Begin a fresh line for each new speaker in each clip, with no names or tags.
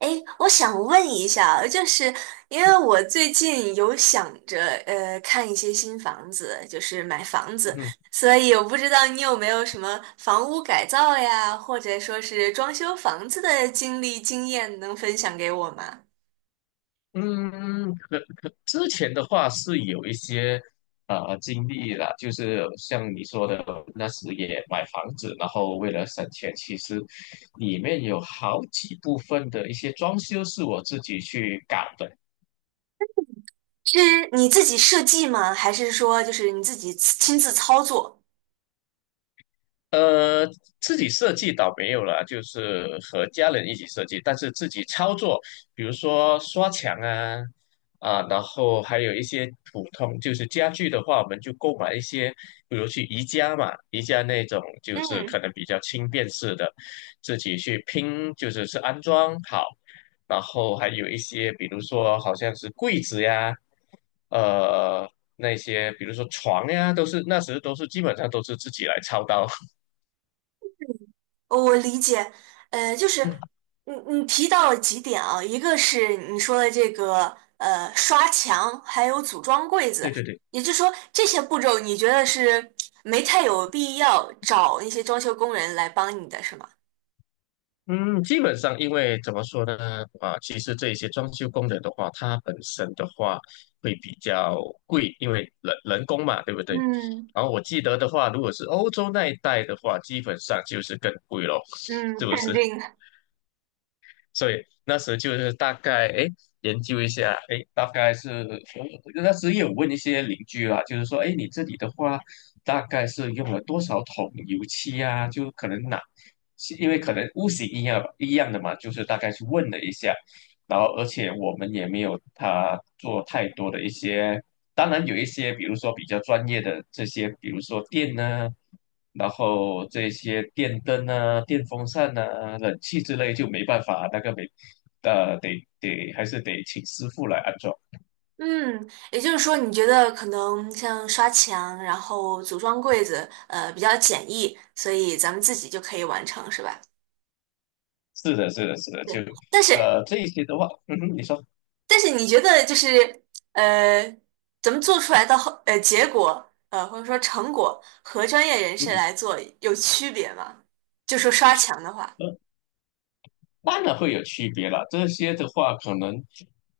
诶，我想问一下，就是因为我最近有想着看一些新房子，就是买房子，
嗯
所以我不知道你有没有什么房屋改造呀，或者说是装修房子的经历经验能分享给我吗？
嗯，可之前的话是有一些经历了，就是像你说的，那时也买房子，然后为了省钱，其实里面有好几部分的一些装修是我自己去搞的。
是你自己设计吗？还是说就是你自己亲自操作？
呃，自己设计倒没有了，就是和家人一起设计，但是自己操作，比如说刷墙啊，然后还有一些普通就是家具的话，我们就购买一些，比如去宜家嘛，宜家那种就是
嗯。
可能比较轻便式的，自己去拼，就是安装好，然后还有一些，比如说好像是柜子呀，呃，那些比如说床呀，都是那时都是基本上都是自己来操刀。
哦，我理解。就是你你提到了几点啊，一个是你说的这个刷墙，还有组装柜子，
对对对，
也就是说这些步骤你觉得是没太有必要找那些装修工人来帮你的是吗？
嗯，基本上因为怎么说呢，其实这一些装修工人的话，它本身的话会比较贵，因为人工嘛，对不对？
嗯。
然后我记得的话，如果是欧洲那一带的话，基本上就是更贵咯，
嗯，
是不
肯
是？
定。
所以那时候就是大概哎研究一下，哎大概是那时也有问一些邻居啦，就是说哎你这里的话大概是用了多少桶油漆啊？就可能哪，是因为可能屋型一样一样的嘛，就是大概去问了一下，然后而且我们也没有他做太多的一些，当然有一些，比如说比较专业的这些，比如说电呢、然后这些电灯啊、电风扇啊、冷气之类就没办法，那个没，得还是得请师傅来安装。
嗯，也就是说你觉得可能像刷墙，然后组装柜子，呃，比较简易，所以咱们自己就可以完成是吧？
是的，是的，是的，就
对，但是。
这一些的话，嗯哼，你说，
但是你觉得就是呃，咱们做出来的结果或者说成果和专业人士
嗯。
来做有区别吗？就说刷墙的话，
嗯当然会有区别了，这些的话，可能，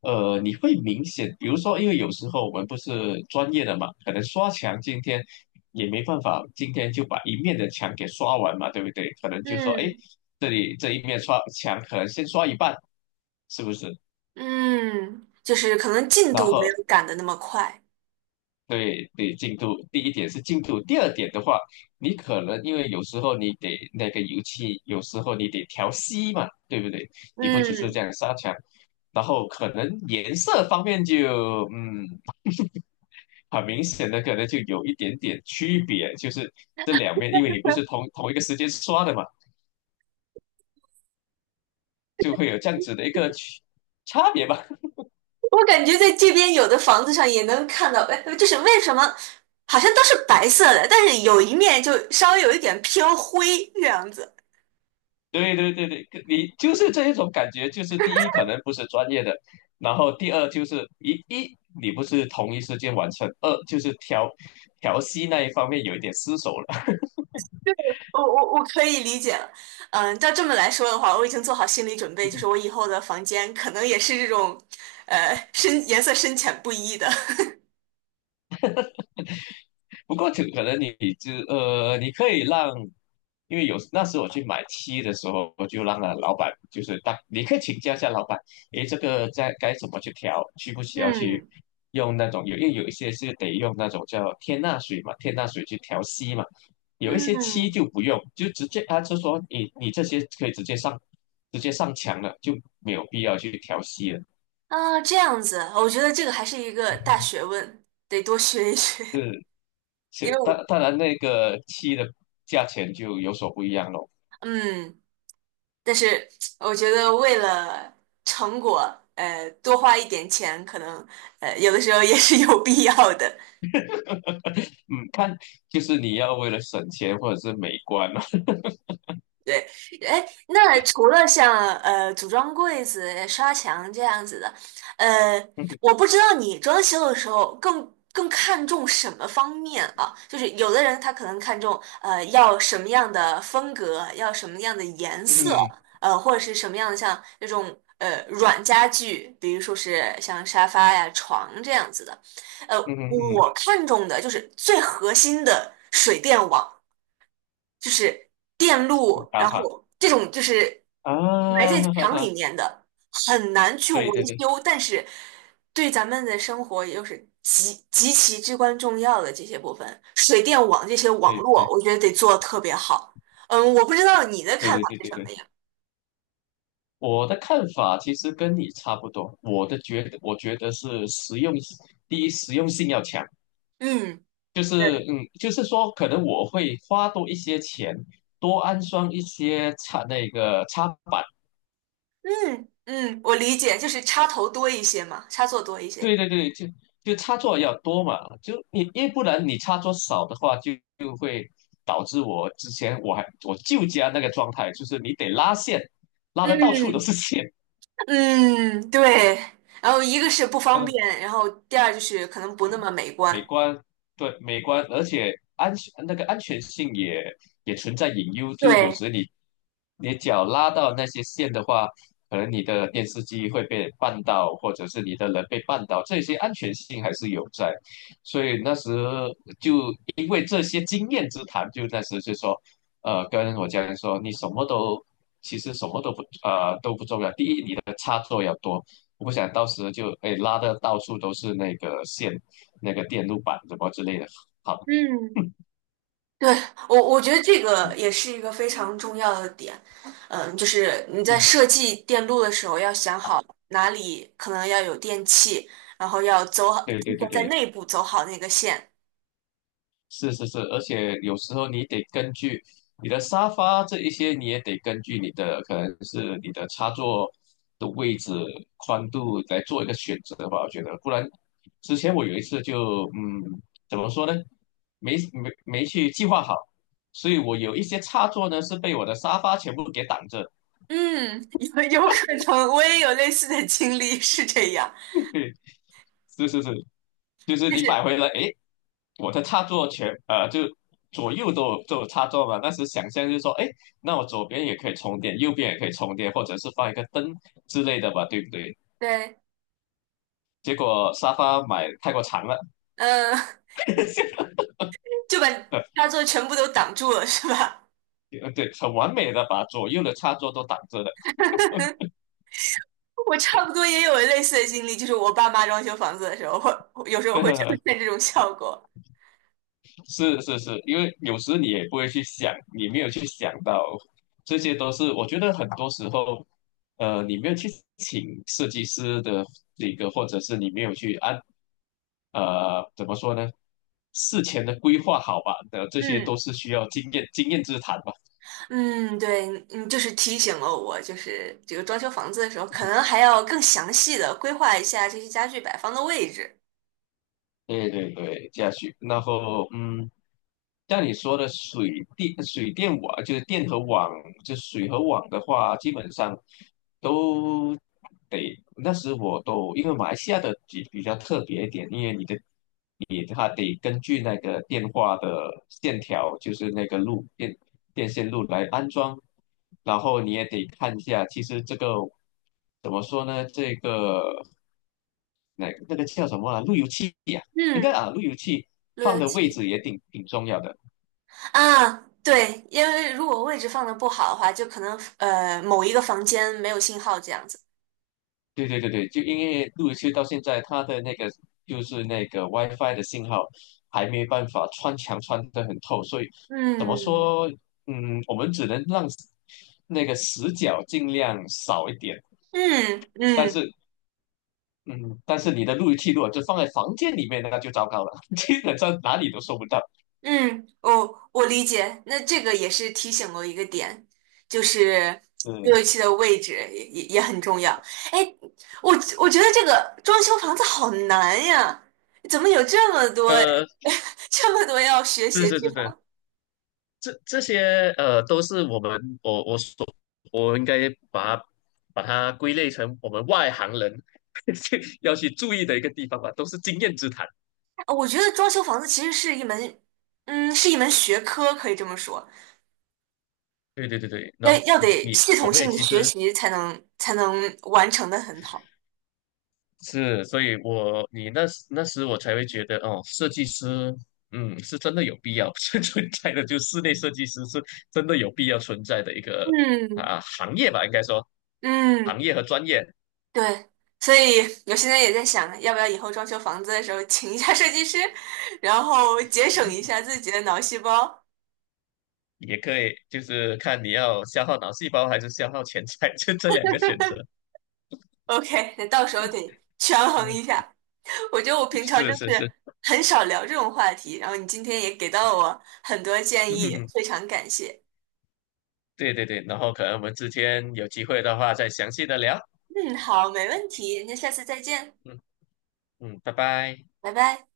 你会明显，比如说，因为有时候我们不是专业的嘛，可能刷墙今天也没办法，今天就把一面的墙给刷完嘛，对不对？可能就说，哎，
嗯。
这里这一面刷墙，可能先刷一半，是不是？
嗯，就是可能进
然
度没
后
有赶的那么快。
对对，进度第一点是进度，第二点的话，你可能因为有时候你得那个油漆，有时候你得调稀嘛，对不对？你不只是这
嗯，
样刷墙，然后可能颜色方面就很明显的可能就有一点点区别，就是这两面，因为你不是同一个时间刷的嘛，就会有这样子的一个区差别吧。
我感觉在这边有的房子上也能看到，就是为什么好像都是白色的，但是有一面就稍微有一点偏灰这样子。
对对对对，你就是这一种感觉，就是第一可能不是专业的，然后第二就是你不是同一时间完成，二就是调息那一方面有一点失手了。
我可以理解了。嗯，照这么来说的话，我已经做好心理准备，就是我 以后的房间可能也是这种，呃，深颜色深浅不一的。
不过就可能你就你可以让，因为有那时我去买漆的时候，我就让了老板，就是当你可以请教一下老板，诶，这个在该怎么去调，需不需要去
嗯。
用那种有，因为有一些是得用那种叫天钠水嘛，天钠水去调漆嘛，有一些漆
嗯，
就不用，就直接他就说你这些可以直接上墙了，就没有必要去调漆了。
啊，这样子，我觉得这个还是一个大
嗯，
学问，得多学一学。
是，
因为
是，
我，
当然那个漆的价钱就有所不一样咯。
嗯，但是我觉得为了成果，呃，多花一点钱，可能有的时候也是有必要的。
嗯，看就是你要为了省钱或者是美观了。
对，哎，那除了像组装柜子、刷墙这样子的，呃，
嗯
我不知道你装修的时候更看重什么方面啊？就是有的人他可能看重要什么样的风格，要什么样的颜色，
嗯
呃，或者是什么样的像那种软家具，比如说是像沙发呀、床这样子的。呃，
嗯嗯
我看重的就是最核心的水电网。就是电
嗯，
路，
啊
然
哈
后这种就是埋
啊，
在
哈哈
墙
哈，
里面的，很难去
对对
维
对
修，但是对咱们的生活也就是极其至关重要的这些部分，水电网这些网
对
络，
对
我觉得得做得特别好。嗯，我不知道你的
对
看
对
法
对
是
对
什么
对，
呀？
我的看法其实跟你差不多。我觉得是实用，第一实用性要强，
嗯，
就是
对。
就是说可能我会花多一些钱，多安装一些插那个插板。
嗯，嗯，我理解，就是插头多一些嘛，插座多一
对
些。
对对，就插座要多嘛，就你要不然你插座少的话，就会导致我之前我还我舅家那个状态，就是你得拉线，拉的到处都
嗯。
是线，
嗯，对。然后一个是不方
嗯。
便，然后第二就是可能不那么美
美
观。
观，对，美观，而且安全性也存在隐忧，就有
对，
时你脚拉到那些线的话，可能你的电视机会被绊倒，或者是你的人被绊倒，这些安全性还是有在。所以那时就因为这些经验之谈，就那时就说，跟我家人说，你什么都其实什么都不都不重要，第一你的插座要多。我不想到时就哎拉的到处都是那个线。那个电路板什么之类的。好，
嗯，对，我觉得这个也是一个非常重要的点。嗯，就是你在
嗯，
设计电路的时候要想好哪里可能要有电器，然后要走好，
对
提
对
前
对
在
对，
内部走好那个线。
是是是，而且有时候你得根据你的沙发这一些，你也得根据你的可能是你的插座的位置、宽度来做一个选择吧。我觉得，不然之前我有一次就怎么说呢？没去计划好，所以我有一些插座呢是被我的沙发全部给挡着。
嗯，有可能，我也有类似的经历，是这样，
是是是，就是
就
你
是
买回来，诶，我的插座全就左右都有插座嘛，那时想象就是说，哎，那我左边也可以充电，右边也可以充电，或者是放一个灯之类的吧，对不对？
对，
结果沙发买太过长了，
嗯，就把 插座全部都挡住了，是吧？
对，很完美的把左右的插座都挡着了。
我差不多也有类似的经历，就是我爸妈装修房子的时候，会有时候会出 现这种效果。
是是是，因为有时你也不会去想，你没有去想到，这些都是我觉得很多时候，你没有去请设计师的那个，或者是你没有去按，怎么说呢？事前的规划好吧，的这些都
嗯。
是需要经验之谈吧。
嗯，对，嗯，就是提醒了我，就是这个装修房子的时候，可能还要更详细的规划一下这些家具摆放的位置。
对对对，下去，然后像你说的水电网，就是电和网，就水和网的话，基本上都得。那时我都因为马来西亚的比较特别一点，因为你的你它得根据那个电话的线条，就是那个电线路来安装，然后你也得看一下，其实这个怎么说呢？这个。那个叫什么啊？路由器呀、应该
嗯，
啊，路由器
路
放
由
的位
器
置也挺重要的。
啊。对，因为如果位置放的不好的话，就可能某一个房间没有信号这样子。
对对对对，就因为路由器到现在它的那个就是那个 WiFi 的信号还没办法穿墙穿得很透，所以怎么
嗯。
说？嗯，我们只能让那个死角尽量少一点，
嗯。
但
嗯，
是。嗯，但是你的路由器如果就放在房间里面，那就糟糕了，基本上哪里都收不到。
嗯，哦，我理解。那这个也是提醒我一个点，就是
嗯，
热器的位置也也很重要。哎，我我觉得这个装修房子好难呀，怎么有这么多
呃，
这么多要学习
是
的
是
地
是是，
方？
这些都是我们我我所我应该把它归类成我们外行人 要去注意的一个地方吧，都是经验之谈。
我觉得装修房子其实是一门，嗯，是一门学科，可以这么说，
对对对对，
要
然后
要得系
我
统
们也
性的
其
学
实
习才能完成的很好。
是，所以那时我才会觉得哦，设计师是真的有必要 是存在的，就室内设计师是真的有必要存在的一个
嗯。
行业吧，应该说
嗯。
行业和专业。
对，所以我现在也在想，要不要以后装修房子的时候请一下设计师，然后节省一下自己的脑细胞。
也可以，就是看你要消耗脑细胞还是消耗钱财，就这两个选择。
OK，那到时候得权衡
嗯，
一下。我觉得我平常就
是是是，
是很少聊这种话题，然后你今天也给到了我很多建
嗯，嗯
议，
嗯
非常感谢。
对对对，然后可能我们之间有机会的话再详细的聊。
嗯，好，没问题，那下次再见，
嗯嗯，拜拜。
拜拜。